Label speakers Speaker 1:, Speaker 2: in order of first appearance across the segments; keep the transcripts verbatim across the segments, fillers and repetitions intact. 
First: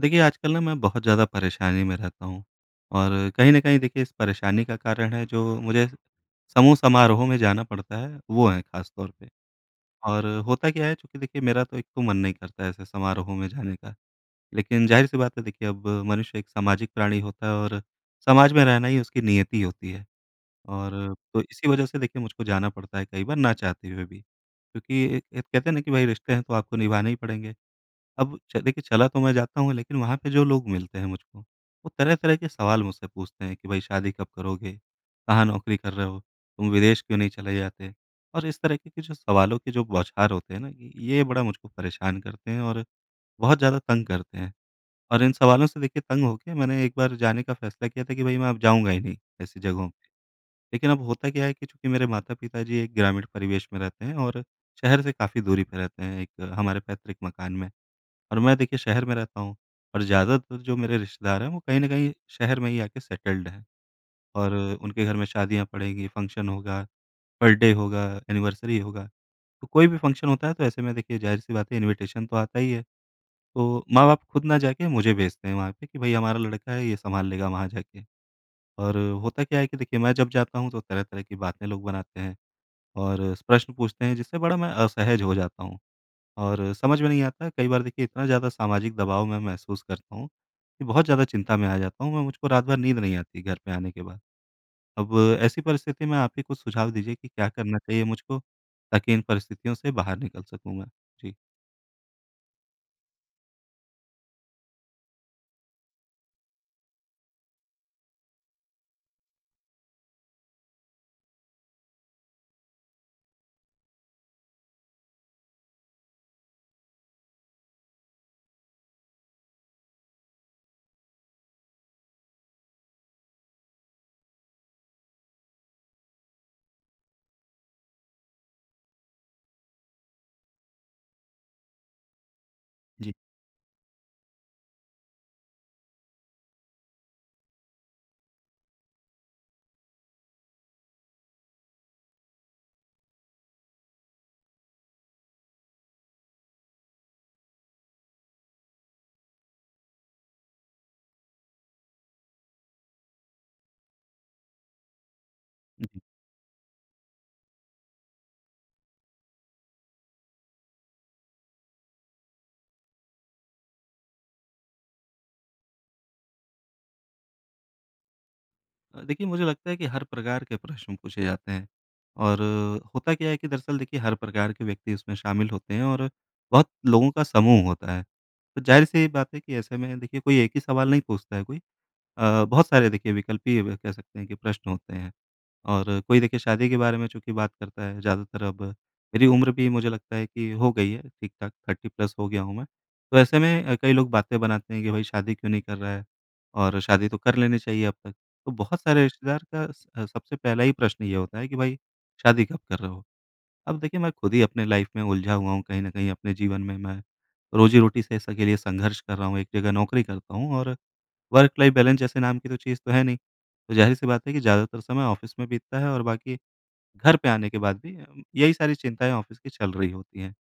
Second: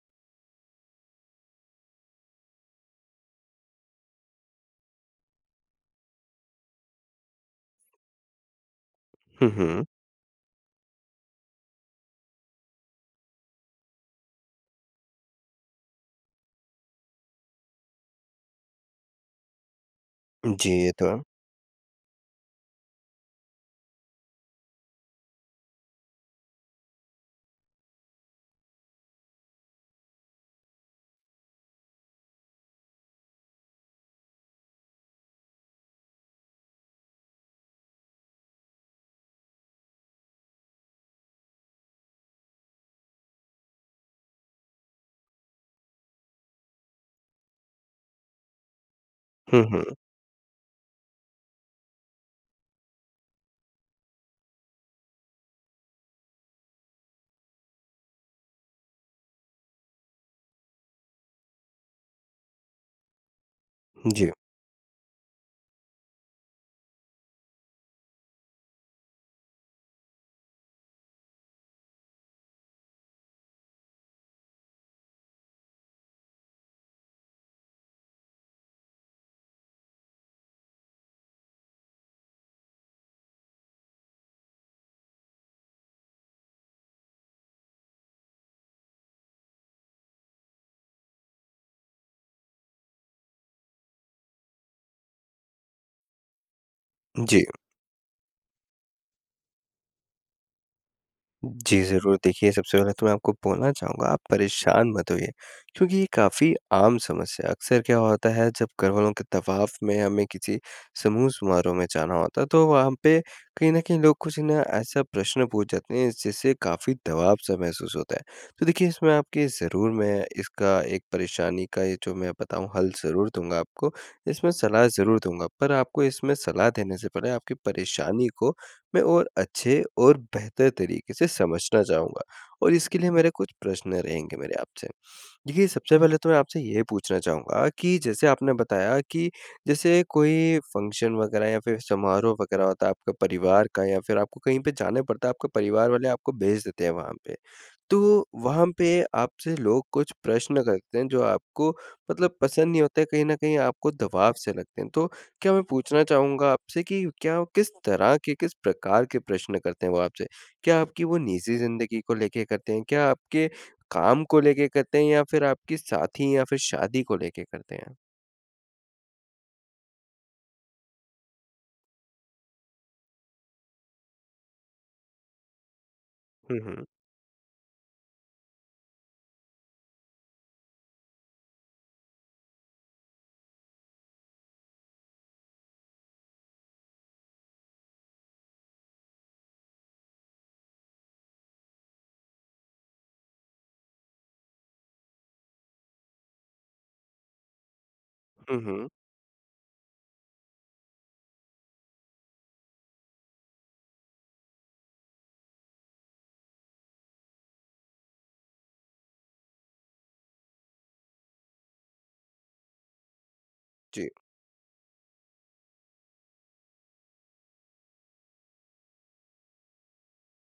Speaker 1: देखिए, आजकल ना मैं बहुत ज़्यादा परेशानी में रहता हूँ और कहीं न कहीं देखिए इस परेशानी का कारण है जो मुझे समूह समारोह में जाना पड़ता है, वो है ख़ास तौर पे।
Speaker 2: हुँ, हुँ।
Speaker 1: और होता क्या है चूँकि देखिए मेरा तो एक तो मन नहीं करता है ऐसे समारोह में जाने का, लेकिन ज़ाहिर-सी बात है देखिए अब मनुष्य एक सामाजिक प्राणी होता है और समाज में रहना ही उसकी नियति होती है।
Speaker 2: जी, ये तो
Speaker 1: और
Speaker 2: है।
Speaker 1: तो इसी वजह से देखिए मुझको जाना पड़ता है कई बार ना चाहते हुए भी, क्योंकि ए, कहते हैं ना कि भाई रिश्ते हैं तो आपको निभाने ही पड़ेंगे। अब च देखिए चला तो मैं जाता हूँ, लेकिन वहाँ पे जो लोग मिलते हैं मुझको, वो तरह-तरह के सवाल मुझसे पूछते हैं कि भाई शादी कब करोगे? कहाँ नौकरी कर रहे हो? तुम विदेश क्यों नहीं चले जाते? और इस तरह के के जो सवालों के जो बौछार होते हैं ना, ये ये बड़ा मुझको परेशान करते हैं और बहुत ज़्यादा तंग करते हैं। और इन सवालों से देखिए तंग होके मैंने एक बार जाने का फैसला किया था कि भई मैं अब जाऊँगा ही नहीं, ऐसी
Speaker 2: हुँ, हुँ।
Speaker 1: जगहों पे। लेकिन अब होता क्या है कि चूँकि मेरे माता-पिता जी एक ग्रामीण परिवेश में रहते हैं और शहर से काफ़ी दूरी पे रहते हैं, एक हमारे पैतृक मकान में। और मैं देखिए शहर में रहता हूँ और ज़्यादातर जो मेरे रिश्तेदार हैं वो कहीं न कहीं शहर में ही आके सेटल्ड हैं
Speaker 2: जी,
Speaker 1: और उनके घर में शादियाँ पड़ेंगी, फंक्शन होगा, बर्थडे होगा, एनिवर्सरी होगा। तो कोई भी फंक्शन होता है तो ऐसे में देखिए ज़ाहिर-सी बात है इन्विटेशन तो आता ही है। तो माँ-बाप खुद ना जाके मुझे भेजते हैं वहाँ पे कि भई हमारा लड़का है ये सँभाल लेगा वहाँ जाके। और होता क्या है कि देखिए मैं जब जाता हूँ तो तरह-तरह की बातें लोग बनाते हैं और प्रश्न पूछते हैं जिससे बड़ा मैं असहज हो जाता हूँ। और समझ में नहीं आता कई बार देखिए इतना ज़्यादा सामाजिक दबाव मैं महसूस करता हूँ कि बहुत ज़्यादा चिंता में आ जाता हूँ मैं, मुझको रात भर नींद नहीं आती घर पे आने के बाद। अब ऐसी परिस्थिति में आप ही कुछ सुझाव दीजिए कि
Speaker 2: जी।
Speaker 1: क्या करना चाहिए मुझको ताकि इन परिस्थितियों से बाहर निकल सकूँ मैं? जी।
Speaker 2: जी, ज़रूर। देखिए, सबसे पहले तो मैं आपको बोलना चाहूँगा, आप परेशान मत होइए, क्योंकि ये काफ़ी आम समस्या है। अक्सर क्या होता है, जब घरवालों के दबाव में हमें किसी समूह-समारोह में जाना होता है, तो वहाँ पे कहीं न कहीं लोग कुछ ना ऐसा प्रश्न पूछ जाते हैं, जिससे काफ़ी दबाव-सा महसूस होता है। तो देखिए, इसमें आपकी ज़रूर मैं इसका एक परेशानी का ये जो मैं बताऊँ, हल ज़रूर दूँगा आपको। इसमें सलाह ज़रूर दूँगा, पर आपको इसमें सलाह देने से पहले आपकी परेशानी को मैं और अच्छे और बेहतर तरीके से समझना चाहूँगा, और इसके लिए
Speaker 1: जी।
Speaker 2: मेरे कुछ प्रश्न रहेंगे मेरे आपसे। देखिए, सबसे पहले तो मैं आपसे ये पूछना चाहूँगा कि जैसे आपने बताया कि जैसे कोई फ़ंक्शन वग़ैरह या फिर समारोह वग़ैरह होता है आपका परिवार का, या फिर आपको कहीं पे जाना पड़ता है, आपके परिवार वाले आपको भेज देते हैं वहाँ पे। तो वहाँ पे आपसे लोग कुछ प्रश्न करते हैं जो आपको मतलब पसंद नहीं होते, कहीं न कहीं आपको दबाव से लगते हैं। तो क्या मैं पूछना चाहूँगा आपसे कि क्या वो किस तरह के, किस प्रकार के प्रश्न करते हैं वो आपसे? क्या आपकी वो निजी ज़िंदगी को लेके करते हैं? क्या आपके काम को लेके करते हैं, या फिर आपकी साथी या फिर शादी को लेके करते हैं?
Speaker 1: अ, देखिए मुझे लगता है कि हर प्रकार के प्रश्न पूछे जाते हैं और होता क्या है कि दरअसल देखिए हर प्रकार के व्यक्ति उसमें शामिल होते हैं और
Speaker 2: हुँ,
Speaker 1: बहुत
Speaker 2: हुँ।
Speaker 1: लोगों का समूह होता है। तो ज़ाहिर-सी बात है कि ऐसे में देखिए कोई एक ही सवाल नहीं पूछता है कोई। अ, बहुत सारे देखिए विकल्पीय व कह सकते हैं कि प्रश्न होते हैं और कोई देखिए शादी के बारे में चूँकि बात करता है ज़्यादातर, अब मेरी उम्र भी मुझे लगता है कि हो गई है ठीक-ठाक, थर्टी प्लस हो गया हूँ मैं। तो ऐसे में अ, कई लोग बातें बनाते हैं कि भाई शादी क्यों नहीं कर रहा है और शादी तो कर लेनी चाहिए अब तक। तो
Speaker 2: हुँ,
Speaker 1: बहुत
Speaker 2: हुँ।
Speaker 1: सारे रिश्तेदार का स अ, सबसे पहला ही प्रश्न ये होता है कि भाई शादी कब कर रहे हो? अब देखिए मैं खुद ही अपने लाइफ़ में उलझा हुआ हूँ, कहीं न कहीं अपने जीवन में मैं रोज़ी-रोटी से इसके लिए संघर्ष कर रहा हूँ। एक जगह नौकरी करता हूँ और वर्क लाइफ बैलेंस जैसे नाम की तो चीज़ तो है नहीं। तो ज़ाहिर-सी
Speaker 2: जी,
Speaker 1: बात है कि ज़्यादातर समय ऑफ़िस में बीतता है और बाकी घर पे आने के बाद भी अम, यही सारी चिंताएँ ऑफ़िस की चल रही होती हैं।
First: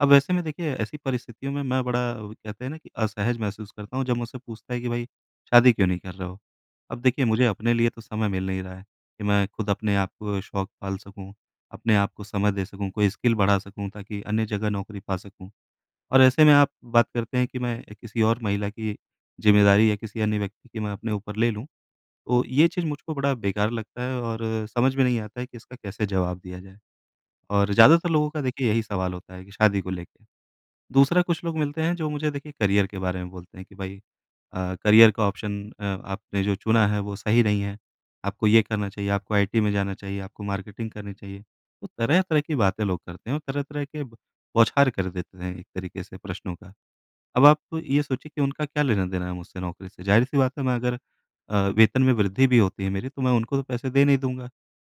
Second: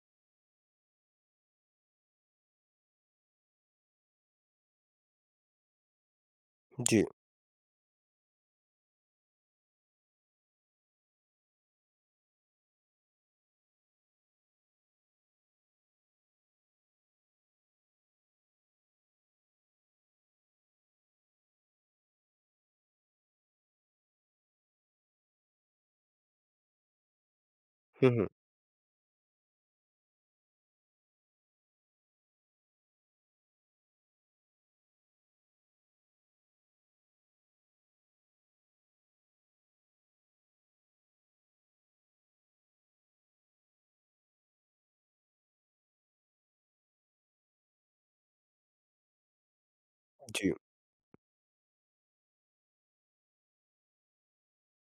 Speaker 1: अब वैसे में देखिए ऐसी परिस्थितियों में मैं बड़ा, वो कहते हैं ना, कि असहज महसूस करता हूँ जब मुझसे पूछता है कि भाई शादी क्यों नहीं कर रहे हो? अब
Speaker 2: जी।
Speaker 1: देखिए मुझे अपने लिए तो समय मिल नहीं रहा है कि मैं खुद अपने आप को शौक पाल सकूँ, अपने आप को समय दे सकूँ, कोई स्किल बढ़ा सकूँ ताकि अन्य जगह नौकरी पा सकूँ। और ऐसे में आप बात करते हैं कि मैं किसी और महिला की ज़िम्मेदारी या किसी अन्य व्यक्ति की मैं अपने ऊपर ले लूँ, तो ये चीज़ मुझको बड़ा बेकार लगता है और समझ में नहीं आता है कि इसका कैसे जवाब दिया जाए। और ज़्यादातर
Speaker 2: हुँ, हुँ।
Speaker 1: लोगों का देखिए यही सवाल होता है कि शादी को लेके। दूसरा, कुछ लोग मिलते हैं जो मुझे देखिए करियर के बारे में बोलते हैं कि भाई अ, करियर का ऑप्शन अ, आपने जो चुना है वो सही नहीं है, आपको ये करना चाहिए, आपको आई टी में जाना चाहिए, आपको मार्केटिंग करनी चाहिए। तो तरह-तरह की बातें लोग करते हैं और तरह-तरह के ब बौछार कर देते हैं एक तरीके से प्रश्नों का। अब आप ये सोचिए कि उनका क्या लेना-देना है मुझसे नौकरी से? ज़ाहिर-सी
Speaker 2: जी।
Speaker 1: बात है मैं अगर अ, वेतन में वृद्धि भी होती है मेरी, तो मैं उनको तो पैसे दे नहीं दूँगा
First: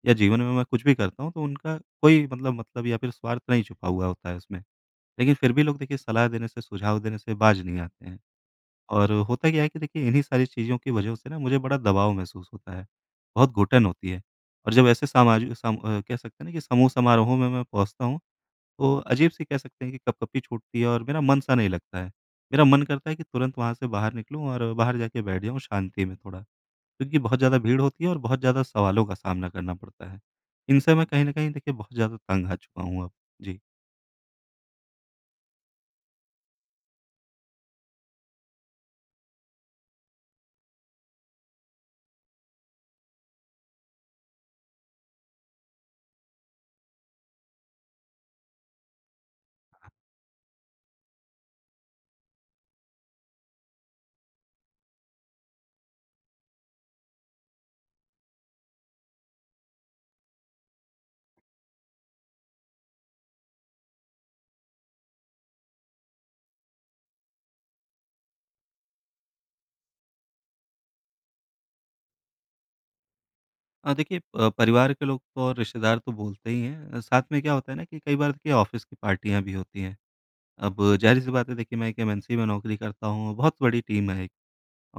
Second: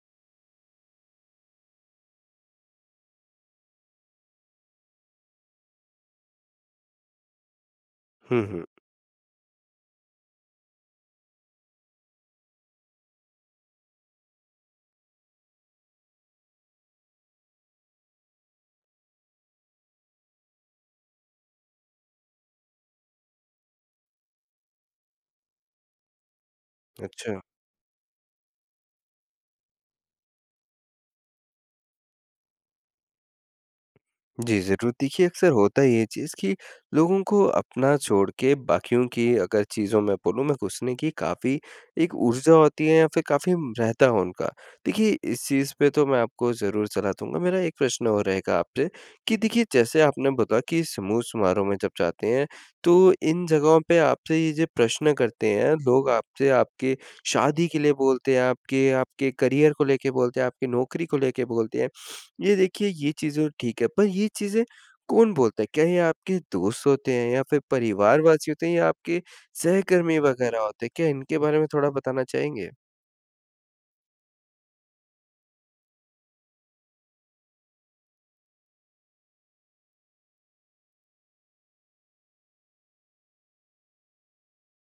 Speaker 1: या जीवन में मैं कुछ भी करता हूँ तो उनका कोई मतलब मतलब या फिर स्वार्थ नहीं छुपा हुआ होता है उसमें। लेकिन फिर भी लोग देखिए सलाह देने से, सुझाव देने से बाज़ नहीं आते हैं।
Speaker 2: हुँ, हुँ।
Speaker 1: और होता क्या है कि देखिए इन्हीं सारी चीज़ों की वजह से ना मुझे बड़ा दबाव महसूस होता है, बहुत घुटन होती है और जब ऐसे सामाजिक सम अ, कह सकते हैं ना कि समूह समारोहों में मैं पहुँचता हूँ तो अजीब-सी, कह सकते हैं कि, कँपकँपी छूटती है और मेरा मन-सा नहीं लगता है। मेरा मन करता है कि तुरंत वहाँ से बाहर निकलूँ और बाहर जाके बैठ जाऊँ शांति में थोड़ा, क्योंकि
Speaker 2: अच्छा।
Speaker 1: बहुत ज़्यादा भीड़ होती है और बहुत ज़्यादा सवालों का सामना करना पड़ता है। इनसे मैं कहीं न कहीं देखिए बहुत ज़्यादा तंग आ चुका हूँ अब। जी।
Speaker 2: जी, ज़रूर। देखिए, अक्सर होता है ये चीज़ कि लोगों को अपना छोड़ के बाकियों की, अगर चीज़ों में बोलूँ मैं, घुसने की काफ़ी एक ऊर्जा होती है, या फिर काफ़ी रहता है उनका। देखिए, इस चीज़ पे तो मैं आपको ज़रूर सलाह दूँगा। मेरा एक प्रश्न और रहेगा आपसे कि देखिए, जैसे आपने बताया कि समूह-समारोह में जब जाते हैं, तो इन जगहों पे आपसे ये जो प्रश्न करते हैं, लोग आपसे आपके शादी के लिए बोलते हैं, आपके आपके करियर को लेके बोलते हैं, आपकी नौकरी को लेके बोलते हैं। ये देखिए, ये चीज़ें तो ठीक है, पर ये चीज़ें कौन बोलता है? क्या ये आपके दोस्त होते हैं, या फिर परिवारवासी होते हैं, या आपके सहकर्मी वग़ैरह होते हैं? क्या इनके बारे में थोड़ा बताना चाहेंगे?
Speaker 1: अ, देखिए, अ, परिवार के लोग तो और रिश्तेदार तो बोलते ही हैं, अ, साथ में क्या होता है ना कि कई बार देखिए ऑफ़िस की पार्टियाँ भी होती हैं। अब ज़ाहिर-सी बात है देखिए मैं एक एम एन सी में नौकरी करता हूँ, बहुत बड़ी टीम है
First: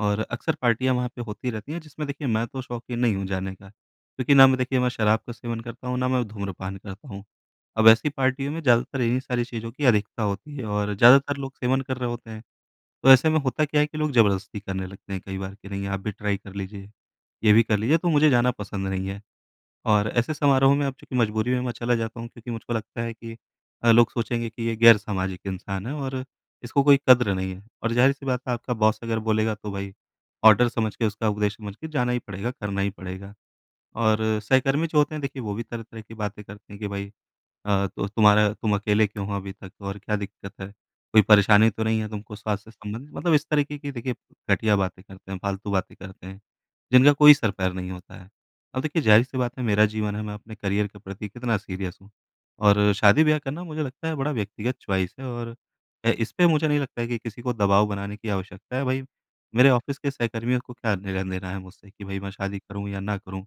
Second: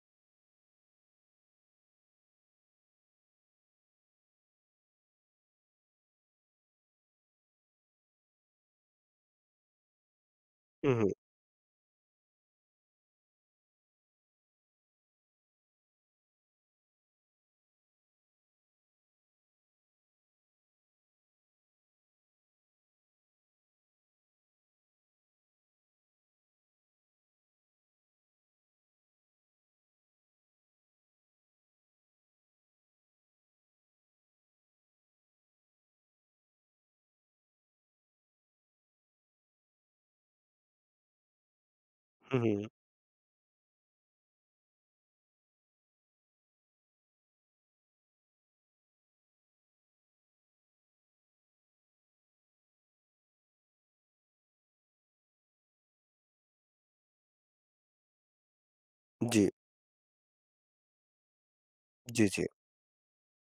Speaker 1: और अक्सर पार्टियाँ वहाँ पे होती रहती हैं, जिसमें देखिए मैं तो शौकीन नहीं हूँ जाने का, क्योंकि ना मैं देखिए मैं शराब का सेवन करता हूँ, ना मैं धूम्रपान करता हूँ। अब ऐसी पार्टियों में ज़्यादातर इन्हीं सारी चीज़ों की अधिकता होती है
Speaker 2: हुँ,
Speaker 1: और
Speaker 2: हुँ।
Speaker 1: ज़्यादातर लोग सेवन कर रहे होते हैं। तो ऐसे में होता क्या है कि लोग ज़बरदस्ती करने लगते हैं कई बार कि नहीं, आप भी ट्राई कर लीजिए, ये भी कर लीजिए, तो मुझे जाना पसंद नहीं है। और ऐसे समारोह में अब चूँकि मजबूरी में मैं चला जाता हूँ क्योंकि मुझको लगता है कि अ, लोग सोचेंगे कि ये गैर सामाजिक इंसान है और इसको कोई कद्र नहीं है। और ज़ाहिर-सी बात है आपका बॉस अगर बोलेगा तो भाई ऑर्डर समझ के, उसका उपदेश समझ के, जाना ही पड़ेगा, करना ही पड़ेगा। और सहकर्मी जो होते हैं देखिए वो भी तरह-तरह की बातें करते हैं कि भाई अ, तो तुम्हारा तुम अकेले क्यों हो अभी तक और क्या दिक्कत है? कोई परेशानी तो नहीं है तुमको
Speaker 2: हुँ, हुँ।
Speaker 1: स्वास्थ्य से संबंधित? मतलब इस तरीके की देखिए घटिया बातें करते हैं, फालतू बातें करते हैं, जिनका कोई सर पैर नहीं होता है। अब देखिए ज़ाहिर-सी बात है मेरा जीवन है, मैं अपने करियर के प्रति कितना सीरियस हूँ और शादी-ब्याह करना, मुझे लगता है, बड़ा व्यक्तिगत चॉइस है और अ, इस पे मुझे नहीं लगता है कि किसी को दबाव बनाने की आवश्यकता है। भई
Speaker 2: जी।
Speaker 1: मेरे ऑफ़िस के सहकर्मियों को क्या लेना-देना है मुझसे कि भई
Speaker 2: जी,
Speaker 1: मैं
Speaker 2: जी।
Speaker 1: शादी करूँ या ना करूँ?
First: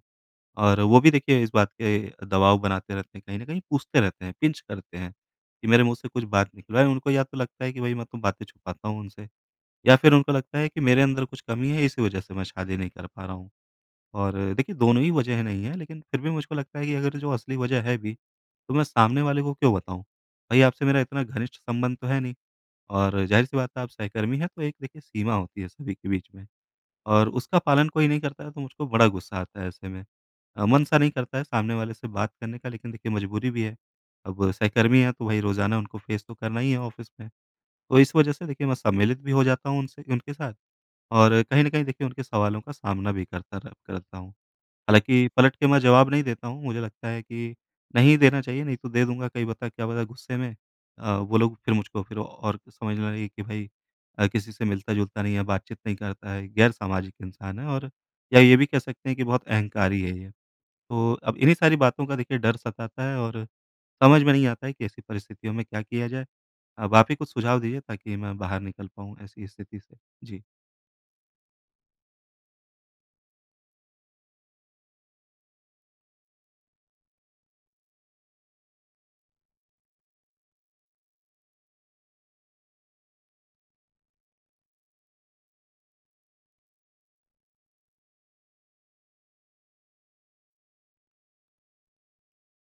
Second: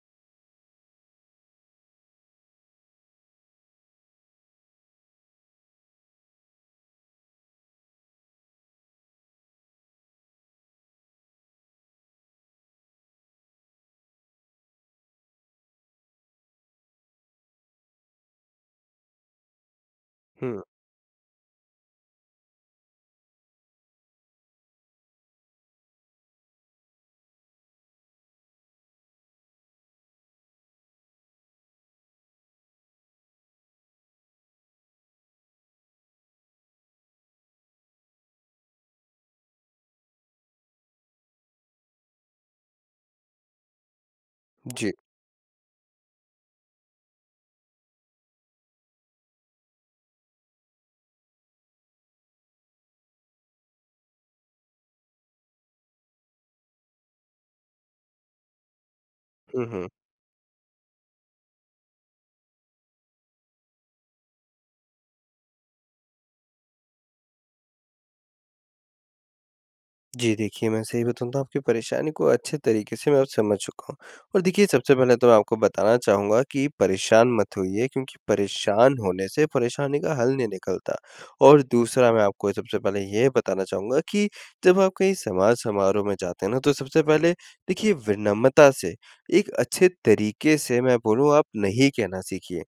Speaker 1: और वो भी देखिए इस बात के दबाव बनाते रहते हैं, कहीं न कहीं पूछते रहते हैं, पिंच करते हैं कि मेरे मुँह से कुछ बात निकलवाएँ। उनको या तो लगता है कि भई मैं तो बातें छुपाता हूँ उनसे, या फिर उनको लगता है कि मेरे अंदर कुछ कमी है इसी वजह से मैं शादी नहीं कर पा रहा हूँ। और देखिए दोनों ही वजह नहीं है, लेकिन फिर भी मुझको लगता है कि अगर जो असली वजह है भी तो मैं सामने वाले को क्यों बताऊँ? भई
Speaker 2: हुँ।
Speaker 1: आपसे मेरा इतना घनिष्ठ संबंध तो है नहीं और ज़ाहिर-सी बात है आप सहकर्मी हैं, तो एक देखिए सीमा होती है सभी के बीच में। और उसका पालन कोई नहीं करता है तो मुझको बड़ा गुस्सा आता है ऐसे में। अ, मन सा नहीं करता है सामने वाले से बात करने का, लेकिन देखिए मजबूरी भी है। अब सहकर्मी हैं तो भाई रोज़ाना उनको फ़ेस तो करना ही है ऑफ़िस में। तो इस वजह से देखिए मैं सम्मिलित भी हो जाता हूँ उनसे, उनके साथ, और कहीं न कहीं देखिए उनके सवालों का सामना भी करता रह करता हूँ।
Speaker 2: जी।
Speaker 1: हालाँकि पलट के मैं जवाब नहीं देता हूँ, मुझे लगता है कि नहीं देना चाहिए, नहीं तो दे दूँगा कहीं, पता क्या पता, गुस्से में अ, वो लोग फिर मुझको फिर और समझने लगे कि भाई अ, किसी से मिलता-जुलता नहीं है, बातचीत नहीं करता है, गैर-सामाजिक इंसान है और, या ये भी कह सकते हैं कि बहुत
Speaker 2: हुँ, हुँ।
Speaker 1: अहंकारी है ये। तो अब इन्हीं सारी बातों का देखिए डर सताता है और समझ में नहीं आता है कि ऐसी परिस्थितियों में क्या किया जाए? अब आप ही कुछ सुझाव दीजिए ताकि मैं बाहर निकल पाऊँ ऐसी स्थिति से।
Speaker 2: जी,
Speaker 1: जी।
Speaker 2: देखिए, मैं सही बताऊँ तो आपकी परेशानी को अच्छे तरीके से मैं अब समझ चुका हूँ। और देखिए, सबसे पहले तो मैं आपको बताना चाहूँगा कि परेशान मत होइए, क्योंकि परेशान होने से परेशानी का हल नहीं निकलता। और दूसरा, मैं आपको सबसे पहले ये बताना चाहूँगा कि जब आप कहीं समाज-समारोह में जाते हैं ना, तो सबसे पहले देखिए विनम्रता से, एक अच्छे तरीके से मैं बोलूँ, आप नहीं कहना सीखिए।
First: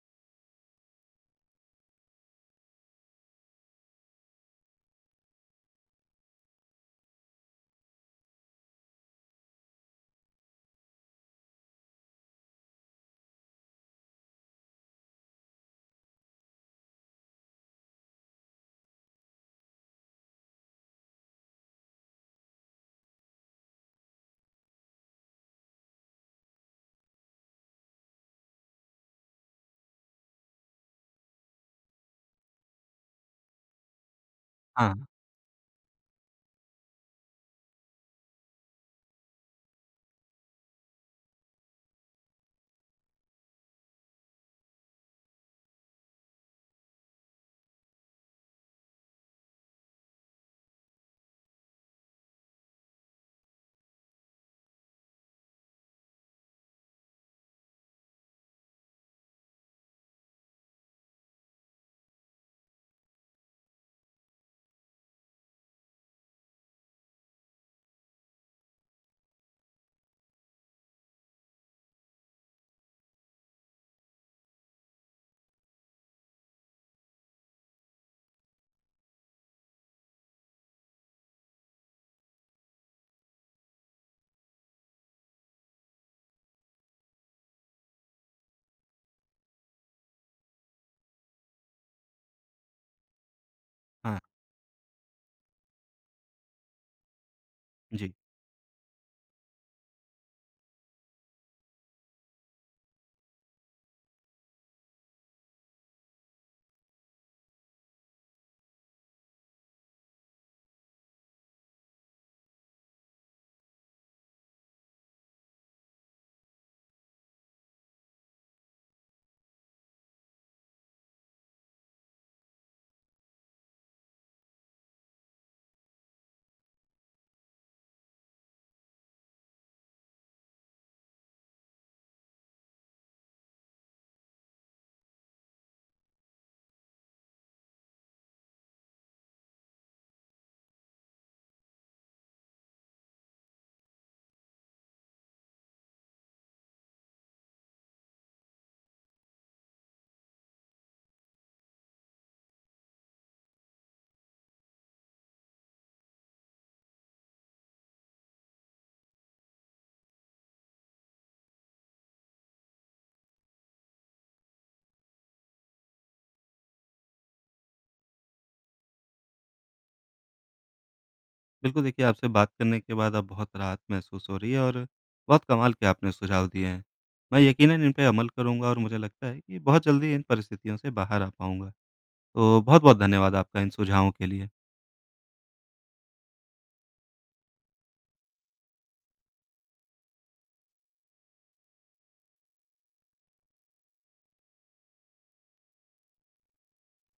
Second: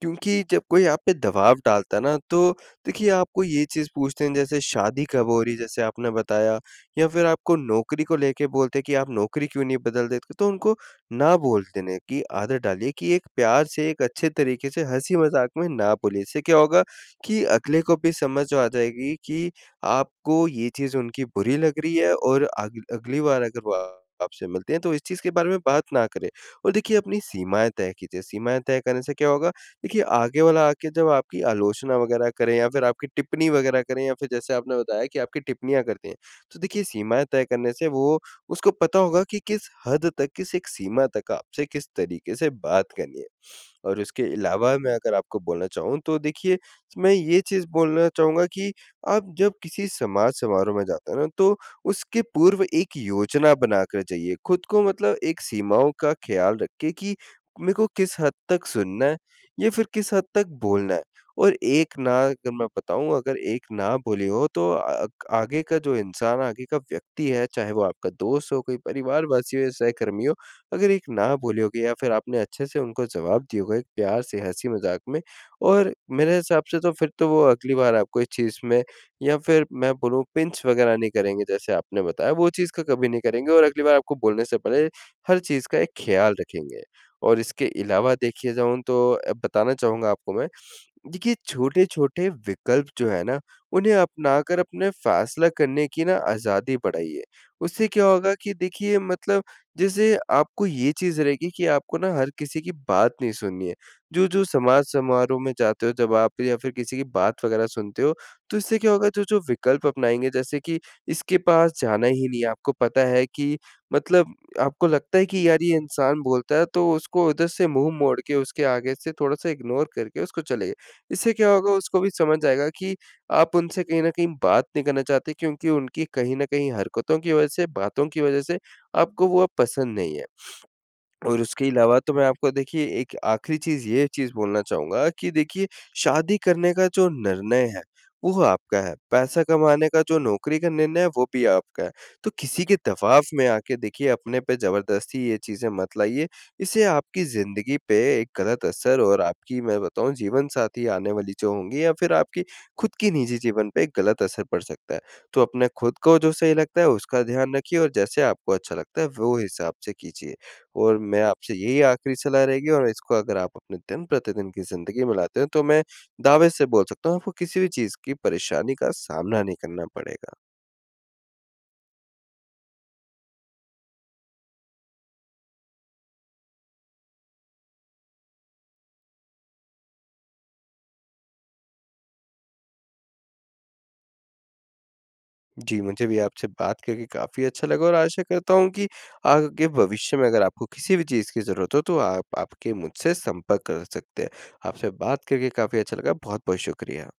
Speaker 2: क्योंकि जब कोई आप पे दबाव डालता है ना, तो देखिए आपको ये चीज़ पूछते हैं, जैसे शादी कब हो रही है, जैसे आपने बताया, या फिर आपको नौकरी को लेके बोलते हैं कि आप नौकरी क्यों नहीं बदल देते? तो उनको ना बोल देने की आदत डालिए कि एक प्यार से, एक अच्छे तरीके से, हँसी-मज़ाक में ना बोलिए। इससे क्या होगा कि अगले को भी समझ आ जाएगी कि आपको ये चीज़ उनकी बुरी लग रही है, और अग अगली बार अगर वो आप- आपसे मिलते हैं, तो इस चीज़ के बारे में बात ना करें। और देखिए, अपनी सीमाएँ तय कीजिए। सीमाएँ तय करने से क्या होगा, देखिए आगे वाला आके जब आपकी आलोचना वग़ैरह करे, या फिर आपकी टिप्पणी वग़ैरह करे, या फिर जैसे आपने
Speaker 1: हाँ,
Speaker 2: बताया कि आपकी टिप्पणियाँ करते हैं। तो देखिए, सीमाएँ तय करने से वो, उसको पता होगा कि किस हद तक, किस एक सीमा तक आपसे किस तरीके से बात करनी है। और उसके अलावा, मैं अगर आपको बोलना चाहूँ तो देखिए, मैं ये चीज़ बोलना चाहूँगा कि आप जब किसी समाज समारोह में जाते हैं ना, तो उसके पूर्व एक योजना बनाकर जाइए। खुद को मतलब एक सीमाओं का ख़्याल रखिए कि मेरे को किस हद तक सुनना है, या फिर किस हद तक बोलना है। और एक ना अगर मैं बताऊँ, अगर एक ना बोली हो तो अ, आगे का जो इंसान, आगे का व्यक्ति है, चाहे वो आपका दोस्त हो, कोई परिवारवासी हो, या सहकर्मी हो, अगर एक ना बोली होगी, या फिर आपने अच्छे से उनको जवाब दिया होगा एक प्यार से, हँसी-मज़ाक में, और मेरे हिसाब से तो फिर तो वो अगली बार आपको इस चीज़ में, या फिर मैं बोलूँ, पिंच वगैरह नहीं करेंगे, जैसे आपने बताया, वो चीज़ का कभी नहीं करेंगे, और अगली बार आपको बोलने से पहले हर चीज़ का एक ख्याल रखेंगे। और इसके अलावा देखिए, जाऊँ तो अ, बताना चाहूँगा आपको मैं, देखिए, छोटे-छोटे विकल्प जो है ना, उन्हें
Speaker 1: हाँ।
Speaker 2: अपनाकर अपने फ़ैसला करने की ना आज़ादी बढ़ाइए। उससे क्या
Speaker 1: जी।
Speaker 2: होगा कि देखिए मतलब, जैसे आपको ये चीज़ रहेगी कि आपको ना हर किसी की बात नहीं सुननी है। जो-जो समाज समारोह में जाते हो जब आप, या फिर किसी की बात वग़ैरह सुनते हो, तो इससे क्या होगा, जो-जो विकल्प अपनाएँगे, जैसे कि इसके पास जाना ही नहीं है, आपको पता है कि मतलब, आपको लगता है कि यार ये इंसान बोलता है, तो उसको उधर से मुँह मोड़ के, उसके आगे से थोड़ा-सा इग्नोर करके उसको चले, इससे क्या होगा, उसको भी समझ आएगा कि आप उनसे कहीं न कहीं बात नहीं करना चाहते, क्योंकि उनकी कहीं न कहीं हरकतों की वज़ह से, बातों की वज़ह से आपको वो अब पसंद नहीं है। और उसके अलावा तो मैं आपको देखिए, एक आखिरी चीज़ ये चीज़ बोलना चाहूँगा कि देखिए, शादी करने का जो निर्णय है, वो आपका है। पैसा कमाने का जो नौकरी का निर्णय है, वो भी आपका है। तो किसी के दबाव में आके देखिए, अपने पे ज़बरदस्ती ये चीज़ें मत लाइए। इससे आपकी ज़िंदगी पे एक गलत असर, और आपकी मैं बताऊँ जीवनसाथी आने वाली जो होंगी, या फिर आपकी खुद की निजी जीवन पे एक गलत असर पड़ सकता है। तो अपने खुद को जो सही लगता है उसका ध्यान रखिए, और जैसे आपको अच्छा लगता है वो हिसाब से कीजिए। और मैं आपसे यही आखिरी सलाह रहेगी, और इसको अगर आप अपने दिन-प्रतिदिन की ज़िंदगी में लाते हो, तो मैं दावे से बोल सकता हूँ, आपको किसी भी चीज़ की परेशानी का सामना नहीं करना पड़ेगा।
Speaker 1: बिल्कुल, देखिए आपसे बात करने के बाद अब बहुत राहत महसूस हो रही है और बहुत कमाल के आपने सुझाव दिए हैं। मैं यकीनन इन पे अमल करूँगा और मुझे लगता है कि बहुत जल्दी इन परिस्थितियों से बाहर आ पाऊँगा। तो बहुत-बहुत धन्यवाद आपका इन सुझावों के लिए।
Speaker 2: जी, मुझे भी आपसे बात करके काफ़ी अच्छा लगा, और आशा करता हूँ कि आगे भविष्य में अगर आपको किसी भी चीज़ की ज़रूरत हो, तो आप आपके मुझसे संपर्क कर सकते हैं। आपसे बात करके काफ़ी अच्छा लगा, बहुत-बहुत शुक्रिया।